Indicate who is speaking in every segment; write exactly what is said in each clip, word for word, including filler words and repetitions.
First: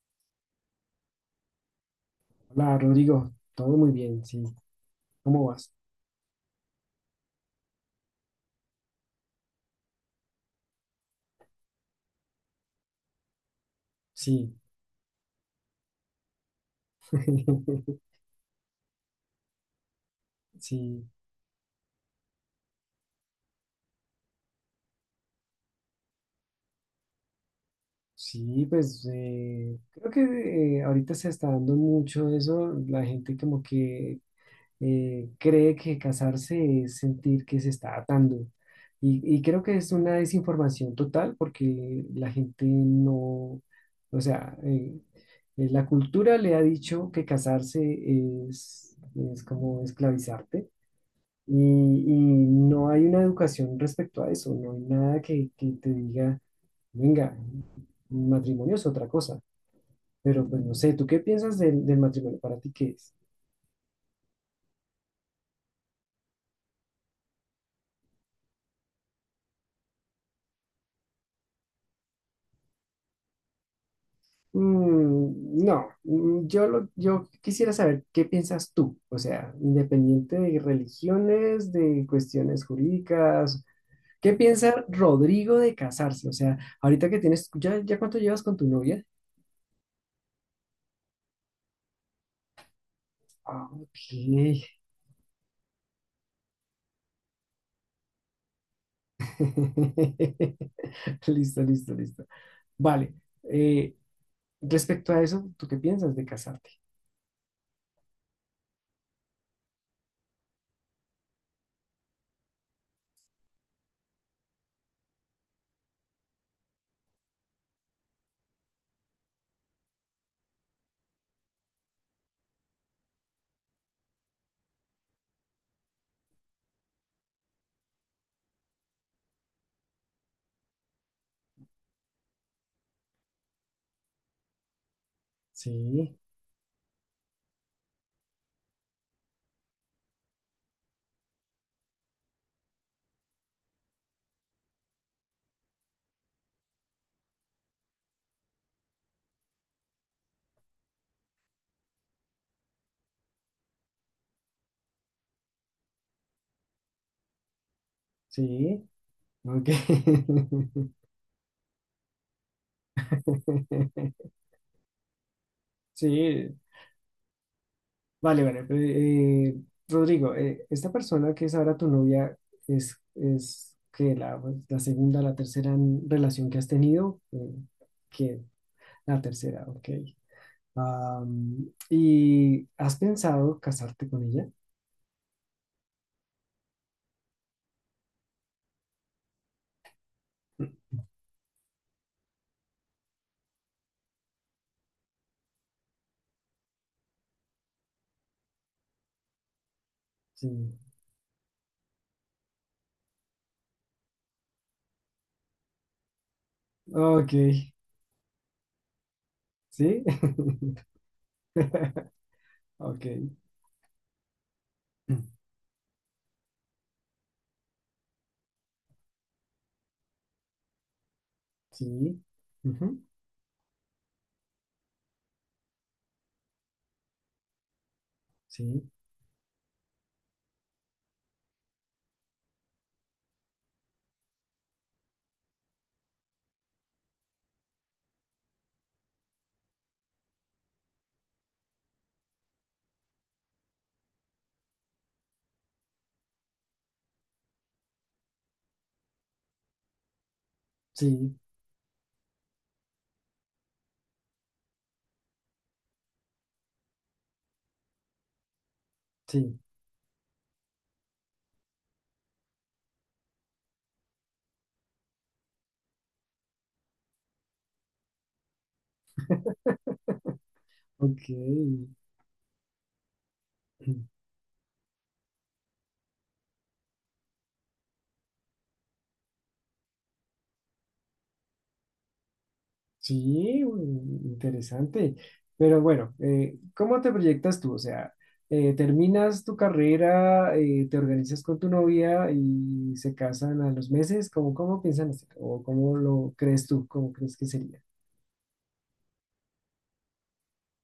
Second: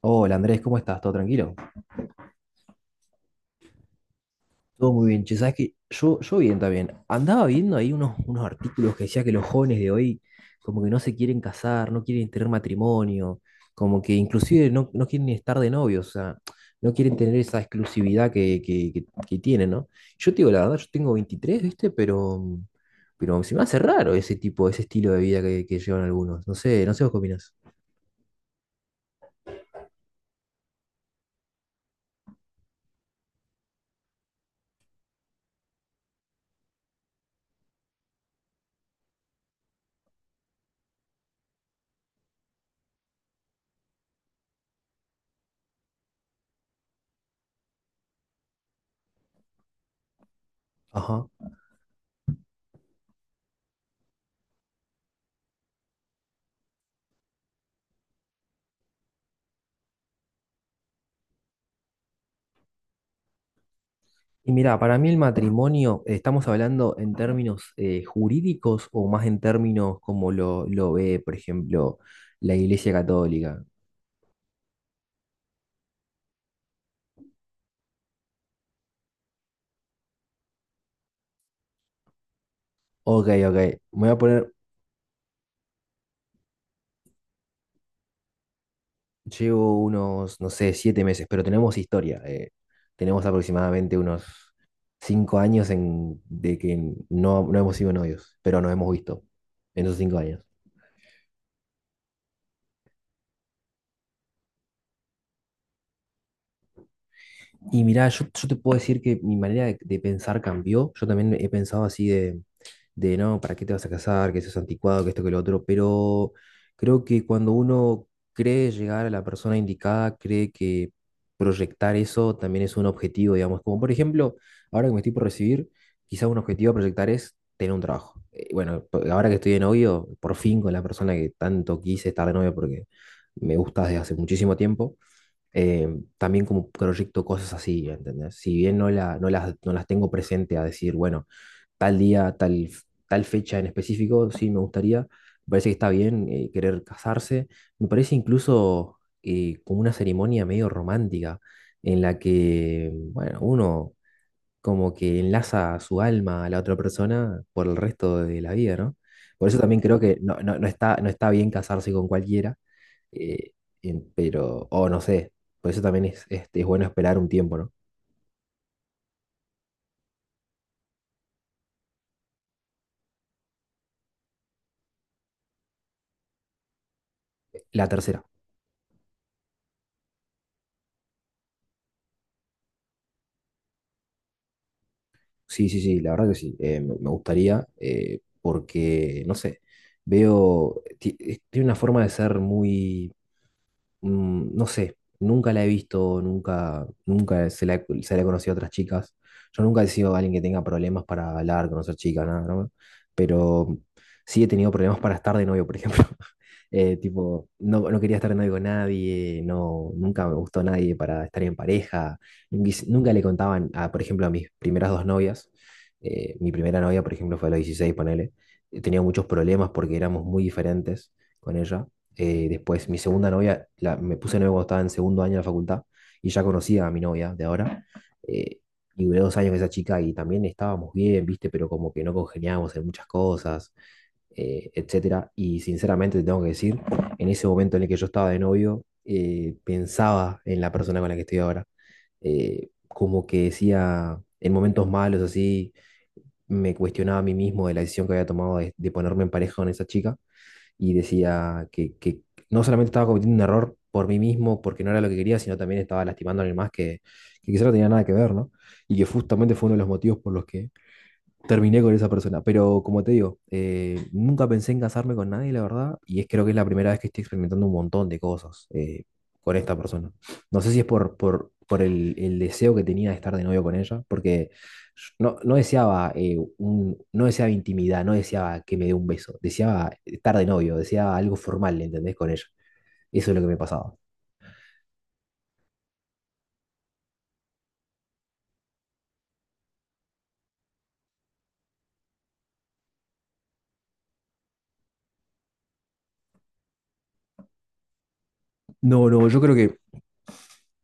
Speaker 1: Hola Andrés, ¿cómo estás? ¿Todo tranquilo?
Speaker 2: Hola Rodrigo, todo muy bien, sí.
Speaker 1: Todo muy bien. Che,
Speaker 2: ¿Cómo
Speaker 1: sabes
Speaker 2: vas?
Speaker 1: que yo, yo bien también. Andaba viendo ahí unos, unos artículos que decía que los jóvenes de hoy como que no se quieren casar, no quieren tener matrimonio, como que
Speaker 2: Sí,
Speaker 1: inclusive no, no quieren ni estar de novios, o sea, no quieren tener esa exclusividad que, que, que- que tienen, ¿no? Yo te digo la verdad, yo
Speaker 2: sí,
Speaker 1: tengo veintitrés, ¿viste? Pero, pero se me hace raro ese tipo, ese estilo de vida que, que llevan algunos. No sé, no sé vos qué opinás.
Speaker 2: sí, pues eh, creo que eh, ahorita se está dando mucho eso, la gente como que eh, cree que casarse es sentir que se está atando y, y creo que es una desinformación total porque la gente no, o sea, eh, eh, la cultura le ha dicho que casarse es, es como esclavizarte.
Speaker 1: Ajá.
Speaker 2: Y, y no hay una educación respecto a eso, no hay nada que, que te diga, venga, matrimonio es otra cosa, pero pues no sé, ¿tú qué piensas del, del matrimonio? ¿Para ti qué es?
Speaker 1: Y mira, para mí el matrimonio, eh, ¿estamos hablando en términos eh, jurídicos o más en términos como lo, lo ve, por ejemplo, la Iglesia Católica?
Speaker 2: Mm, no, mm, yo, lo, yo quisiera saber qué piensas tú, o sea, independiente de religiones, de cuestiones
Speaker 1: Ok, ok,
Speaker 2: jurídicas,
Speaker 1: me voy a
Speaker 2: ¿qué
Speaker 1: poner,
Speaker 2: piensa Rodrigo de casarse? O sea, ahorita que tienes, ¿ya, ya cuánto llevas con tu novia?
Speaker 1: llevo unos, no sé, siete meses, pero tenemos historia. Eh, tenemos
Speaker 2: Ah,
Speaker 1: aproximadamente
Speaker 2: ok.
Speaker 1: unos cinco años en, de que no, no hemos sido novios, pero nos hemos visto en esos cinco años.
Speaker 2: Listo, listo, listo. Vale. eh, Respecto a eso, ¿tú qué piensas de casarte?
Speaker 1: Y mirá, yo, yo te puedo decir que mi manera de, de pensar cambió. Yo también he pensado así de, de, no, ¿para qué te vas a casar? Que eso es anticuado, que esto, que lo otro. Pero creo que cuando uno cree llegar a la persona indicada, cree que proyectar eso también es un objetivo, digamos. Como por ejemplo, ahora que me estoy por recibir, quizás un objetivo a proyectar es tener un trabajo. Eh, Bueno, po- ahora que estoy de novio, por fin con la persona que tanto quise estar de novio porque me gusta desde hace muchísimo tiempo, eh,
Speaker 2: Sí,
Speaker 1: también como proyecto cosas así, ¿entendés? Si bien no, la, no, las, no las tengo presente a decir, bueno, tal día, tal, f- tal fecha en específico, sí me gustaría, me parece que está bien, eh, querer casarse, me parece incluso, eh, como una ceremonia medio romántica en la que, bueno, uno como que enlaza su alma a la otra persona por el resto de la vida,
Speaker 2: sí.
Speaker 1: ¿no? Por eso
Speaker 2: Ok.
Speaker 1: también creo que no, no, no está, no está bien casarse con cualquiera, eh, en- pero, o no sé, por eso también es,
Speaker 2: Sí,
Speaker 1: este, es bueno esperar un tiempo, ¿no?
Speaker 2: vale, vale. Pero, eh, Rodrigo, eh, esta persona que es ahora tu novia es, es que la, la segunda, la tercera relación que has tenido,
Speaker 1: La tercera,
Speaker 2: que la tercera, ok. Am, ¿y has pensado casarte con ella?
Speaker 1: sí, sí, sí, la verdad que sí, eh, me me gustaría, eh, porque, no sé, veo, ti- eh, tiene una forma de ser muy, mm, no sé, nunca la he visto, nunca, nunca se la, he- se la he conocido a otras chicas. Yo nunca he sido alguien que
Speaker 2: Sí.
Speaker 1: tenga problemas para hablar, conocer chicas, nada, ¿no? Pero sí he tenido problemas para estar de novio, por ejemplo. Eh,
Speaker 2: Ok,
Speaker 1: tipo, no, no quería estar de novio con nadie, no,
Speaker 2: sí.
Speaker 1: nunca me gustó nadie para estar en pareja. Nunca, hice-
Speaker 2: Ok.
Speaker 1: nunca le contaban, a, por ejemplo, a mis primeras dos novias. Eh, mi primera novia, por ejemplo, fue a los dieciséis ponele. Tenía muchos problemas porque éramos muy diferentes con ella.
Speaker 2: Sí,
Speaker 1: Eh, después, mi
Speaker 2: ujú,
Speaker 1: segunda novia, la- me puse novio cuando estaba en segundo año de la facultad y ya conocía a mi novia de ahora. eh,
Speaker 2: sí,
Speaker 1: y duré dos años con esa chica y también estábamos bien, ¿viste? Pero como que no congeniábamos en muchas cosas, eh, etcétera. Y sinceramente te tengo que decir, en ese momento en el que yo estaba de novio, eh, pensaba en la persona con la que estoy ahora. Eh, como que decía, en momentos malos así, me cuestionaba a mí mismo de la decisión que había tomado de de ponerme en pareja con esa chica y
Speaker 2: sí,
Speaker 1: decía que, que no solamente estaba cometiendo un error por mí mismo, porque no era lo que quería, sino también estaba lastimando a alguien más que, que quizá no tenía nada que ver, ¿no? Y que justamente
Speaker 2: sí,
Speaker 1: fue uno de los motivos por los que terminé con esa persona. Pero como te digo, eh, nunca pensé en casarme con nadie, la verdad, y es creo que es la primera vez que estoy experimentando un montón de cosas, eh, con esta persona. No sé si es por,
Speaker 2: ok,
Speaker 1: por, por el, el deseo que tenía de estar de novio con ella, porque no, no deseaba, eh, un- no deseaba intimidad, no deseaba que me dé un beso, deseaba estar de novio, deseaba algo formal, ¿entendés? Con ella. Eso es lo que me
Speaker 2: sí,
Speaker 1: pasaba.
Speaker 2: mm, interesante. Pero bueno, eh, ¿cómo te proyectas tú? O sea, eh, terminas tu carrera, eh, te organizas con tu novia y se casan a los meses. ¿Cómo, cómo piensan hacer? ¿O cómo lo crees tú? ¿Cómo crees que sería?
Speaker 1: No, no, yo creo que,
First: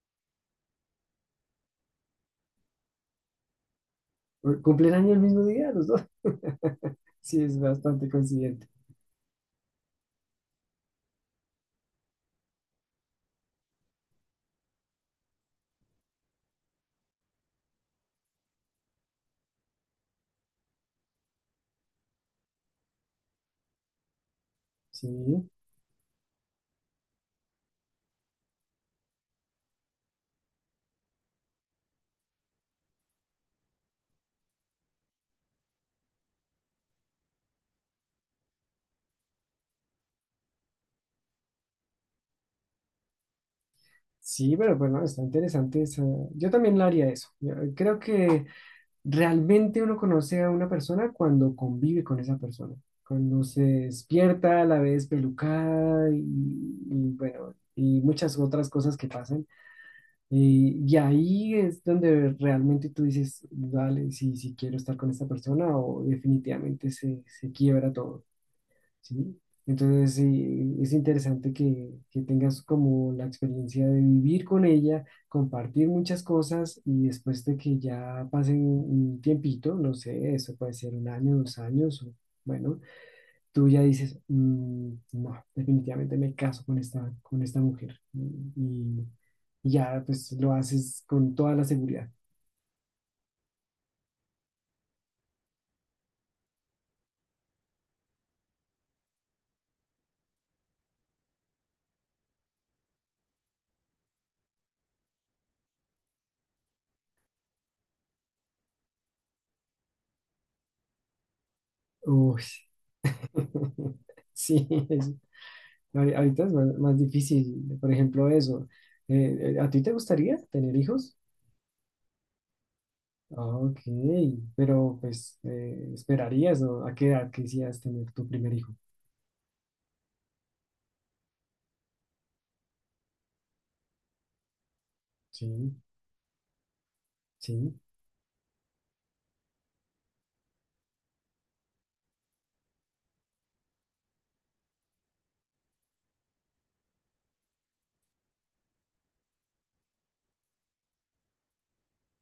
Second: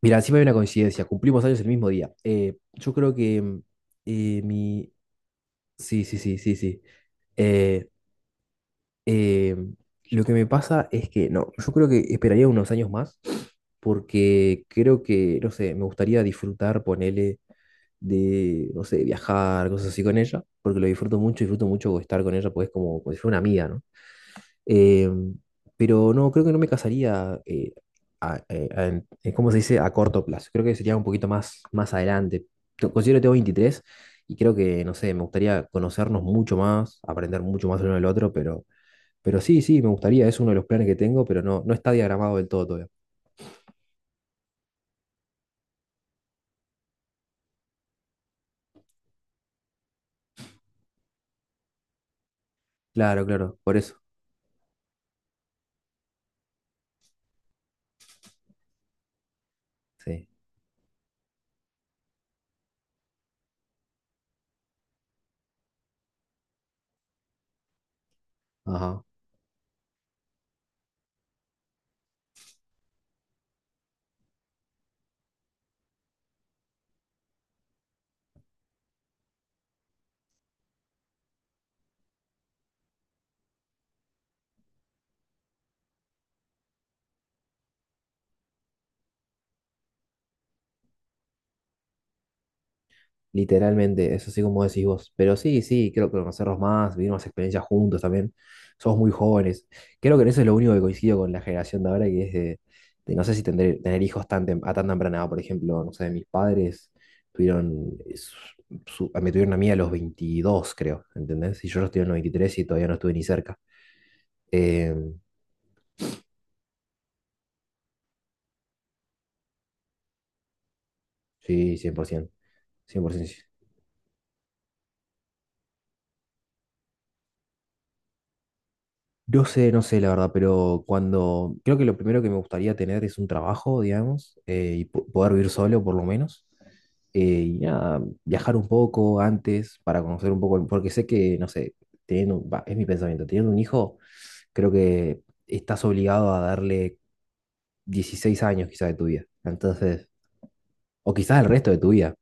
Speaker 1: mira, encima hay una coincidencia, cumplimos años el mismo día. Eh, yo creo que, mm, eh, mi...
Speaker 2: ¿Cumplen año el mismo día los dos?
Speaker 1: Sí, sí, sí, sí, sí.
Speaker 2: Sí, es
Speaker 1: Eh,
Speaker 2: bastante coincidente.
Speaker 1: eh, lo que me pasa es que, no, yo creo que esperaría unos años más, porque creo que, no sé, me gustaría disfrutar, ponele, de, no sé, viajar, cosas así con ella, porque lo disfruto mucho, disfruto mucho estar con ella, pues como, como si fuera una amiga, ¿no?
Speaker 2: Sí,
Speaker 1: Eh, pero no, creo que no me casaría, eh, a- eh, a- en- eh, ¿cómo se dice? A corto plazo. Creo que sería un poquito más, más adelante. Yo considero que tengo veintitrés y creo que, no sé, me gustaría conocernos mucho más, aprender mucho más el uno del otro, pero, pero sí, sí, me gustaría, es uno de los planes que tengo, pero no, no está diagramado del todo todavía.
Speaker 2: sí, pero bueno, está interesante esa- Yo también lo haría eso. Yo creo que... Realmente uno conoce a una persona cuando convive con esa persona,
Speaker 1: Claro,
Speaker 2: cuando
Speaker 1: claro,
Speaker 2: se
Speaker 1: por eso.
Speaker 2: despierta, la ve despelucada y, y bueno, y muchas otras cosas que pasan.
Speaker 1: Sí.
Speaker 2: Y, y ahí es donde realmente tú dices, vale, si, si quiero estar con esta persona o definitivamente se, se quiebra todo.
Speaker 1: Ajá.
Speaker 2: ¿Sí? Entonces, eh, es interesante que, que tengas como la experiencia de vivir con ella, compartir muchas cosas y después de que ya pasen un tiempito, no sé, eso puede ser un año, dos años, o, bueno, tú ya dices, "Mm, no, definitivamente me caso con esta, con esta mujer. Y, y ya, pues lo haces con toda la seguridad.
Speaker 1: Literalmente, eso así como decís vos. Pero sí, sí, creo que conocerlos más, vivir más experiencias juntos también. Somos muy jóvenes. Creo que en eso es lo único que coincido con la generación de ahora, que es de, de no sé si tener, tener hijos tan tem- a tan temprana edad. Por ejemplo, no sé, mis padres tuvieron, es- su- me tuvieron a mí a los veintidós creo, ¿entendés? Y yo los tuve en los
Speaker 2: Uy,
Speaker 1: veintitrés y todavía no estuve ni cerca.
Speaker 2: sí,
Speaker 1: Em,
Speaker 2: es ahori- Ahorita es más, más difícil, por ejemplo, eso. Eh, eh, ¿a ti te gustaría tener hijos?
Speaker 1: sí, cien por cien por ciento.
Speaker 2: Ok, pero pues eh, esperarías o a qué edad quisieras tener tu primer hijo.
Speaker 1: No sé, no sé, la verdad, pero cuando creo que lo primero que me gustaría tener es un trabajo, digamos, eh, y po- poder vivir
Speaker 2: Sí,
Speaker 1: solo por lo menos. Eh, y
Speaker 2: sí.
Speaker 1: nada, viajar un poco antes para conocer un poco, el- porque sé que, no sé, teniendo, va, es mi pensamiento, teniendo un hijo, creo que estás obligado a darle dieciséis años quizás de tu vida. Entonces, o quizás el resto de tu vida,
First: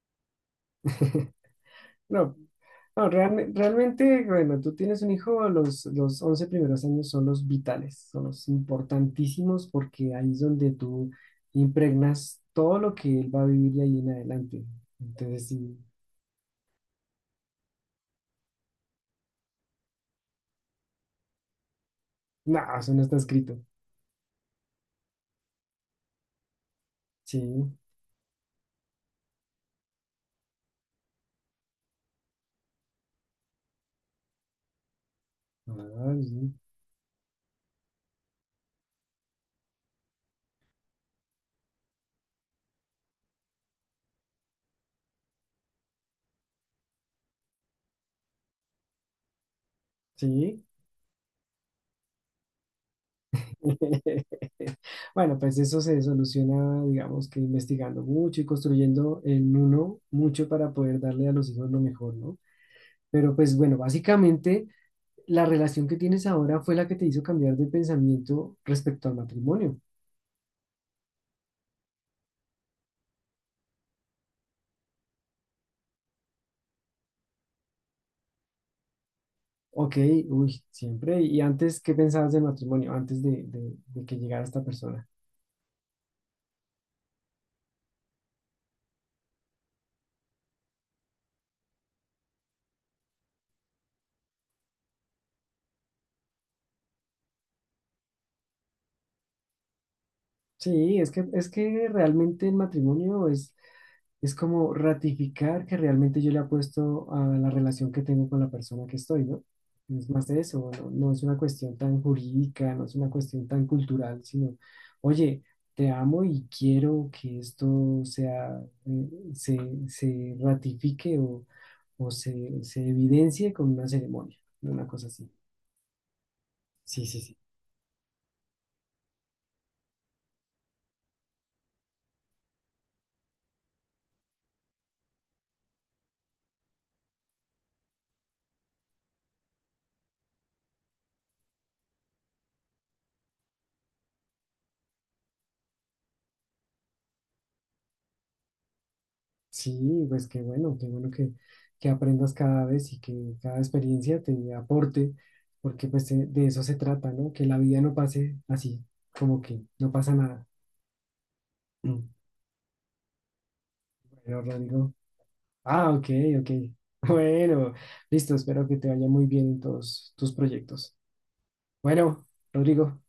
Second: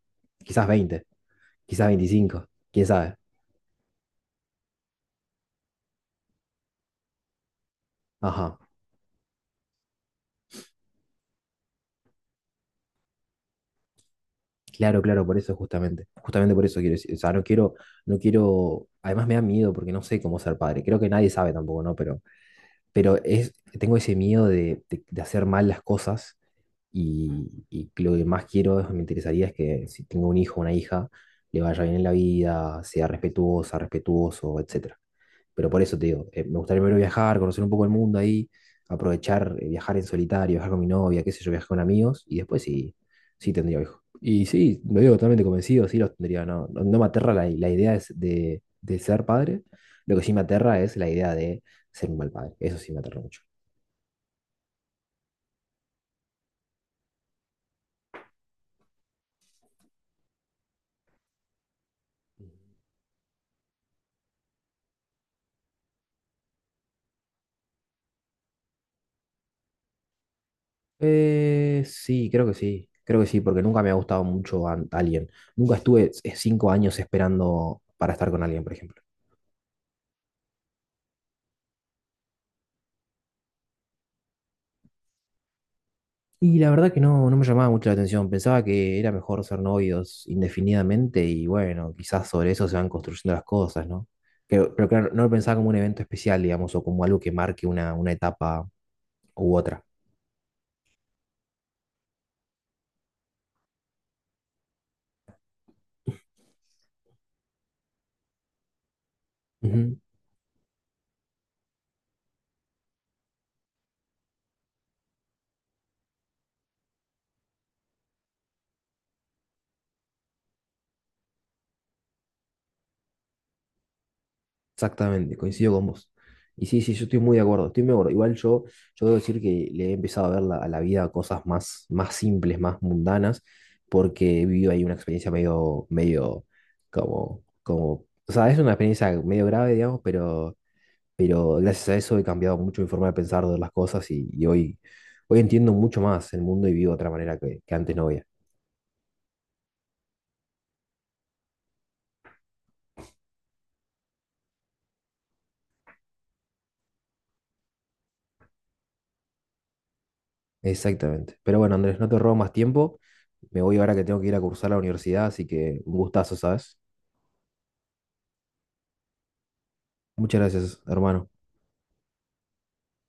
Speaker 1: quizás veinte, quizás
Speaker 2: No,
Speaker 1: veinticinco, quién
Speaker 2: no
Speaker 1: sabe.
Speaker 2: realme- realmente, bueno, tú tienes un hijo, los, los once primeros años son los vitales, son los
Speaker 1: Ajá.
Speaker 2: importantísimos porque ahí es donde tú impregnas todo lo que él va a vivir de ahí en adelante.
Speaker 1: Claro, claro, por
Speaker 2: Entonces,
Speaker 1: eso
Speaker 2: sí,
Speaker 1: justamente. Justamente por eso quiero decir. O sea, no quiero, no quiero. Además me da miedo porque no sé cómo ser padre. Creo que nadie sabe tampoco, ¿no? Pero,
Speaker 2: no, eso no está
Speaker 1: pero es,
Speaker 2: escrito.
Speaker 1: tengo ese miedo de, de- de hacer mal las cosas,
Speaker 2: Sí.
Speaker 1: y, y lo que más quiero, me interesaría es que si tengo un hijo o una hija, le vaya bien en la vida, sea respetuosa, respetuoso, etcétera. Pero por eso te
Speaker 2: Ah,
Speaker 1: digo, eh,
Speaker 2: sí.
Speaker 1: me gustaría primero viajar, conocer un poco el mundo ahí, aprovechar, eh, viajar en solitario, viajar con mi novia, qué sé yo, viajar con amigos, y después sí, sí tendría hijos. Y sí, lo digo totalmente convencido, sí los tendría, no, no, no me aterra la, la idea es de, de ser padre, lo que sí me
Speaker 2: Sí.
Speaker 1: aterra es la idea de ser un mal padre, eso sí me aterra mucho.
Speaker 2: Bueno, pues eso se soluciona, digamos que investigando mucho y construyendo en uno mucho para poder darle a los hijos lo mejor, ¿no? Pero pues bueno, básicamente la relación que tienes ahora fue la que te hizo cambiar de pensamiento respecto al matrimonio.
Speaker 1: Eh, sí, creo que sí, creo que sí, porque nunca me ha gustado mucho an- alguien. Nunca estuve, eh, cinco años esperando para estar con alguien, por ejemplo.
Speaker 2: Ok, uy, siempre. ¿Y antes qué pensabas del matrimonio? Antes de, de de que llegara esta persona.
Speaker 1: Y la verdad que no, no me llamaba mucho la atención. Pensaba que era mejor ser novios indefinidamente y bueno, quizás sobre eso se van construyendo las cosas, ¿no? Pero, pero claro, no lo pensaba como un evento especial, digamos, o como algo que marque una, una etapa u otra.
Speaker 2: Sí, es que, es que realmente el matrimonio es, es como ratificar que realmente yo le apuesto a la relación que tengo con la persona que estoy, ¿no?
Speaker 1: Ujú.
Speaker 2: No es más de eso, no, no es una cuestión tan jurídica, no es una cuestión tan cultural, sino, oye, te amo y quiero que esto sea, eh, se, se ratifique o, o se, se evidencie con una ceremonia, una cosa así.
Speaker 1: Exactamente, coincido con vos. Y sí, sí, yo
Speaker 2: Sí,
Speaker 1: estoy
Speaker 2: sí,
Speaker 1: muy
Speaker 2: sí.
Speaker 1: de acuerdo, estoy muy de acuerdo. Igual yo, yo debo decir que le he empezado a ver la- a la vida cosas más, más simples, más mundanas, porque he vivido ahí una experiencia medio, medio como, como, o sea, es una experiencia medio grave, digamos, pero, pero gracias a eso he cambiado mucho mi forma de pensar de las cosas y, y hoy, hoy entiendo mucho más el mundo y vivo de otra manera que, que antes no veía.
Speaker 2: Sí, pues qué bueno, qué bueno que, que aprendas cada vez y que cada experiencia te aporte, porque pues de, de eso se trata, ¿no? Que la vida no pase así, como que no pasa nada.
Speaker 1: Exactamente. Pero bueno, Andrés, no
Speaker 2: Mm.
Speaker 1: te robo más tiempo. Me voy ahora que tengo que ir a
Speaker 2: Bueno,
Speaker 1: cursar a la
Speaker 2: Rodrigo.
Speaker 1: universidad, así que
Speaker 2: Ah,
Speaker 1: un
Speaker 2: ok,
Speaker 1: gustazo,
Speaker 2: ok.
Speaker 1: ¿sabes?
Speaker 2: Bueno, listo, espero que te vaya muy bien en todos tus
Speaker 1: Muchas gracias,
Speaker 2: proyectos.
Speaker 1: hermano.
Speaker 2: Bueno, Rodrigo,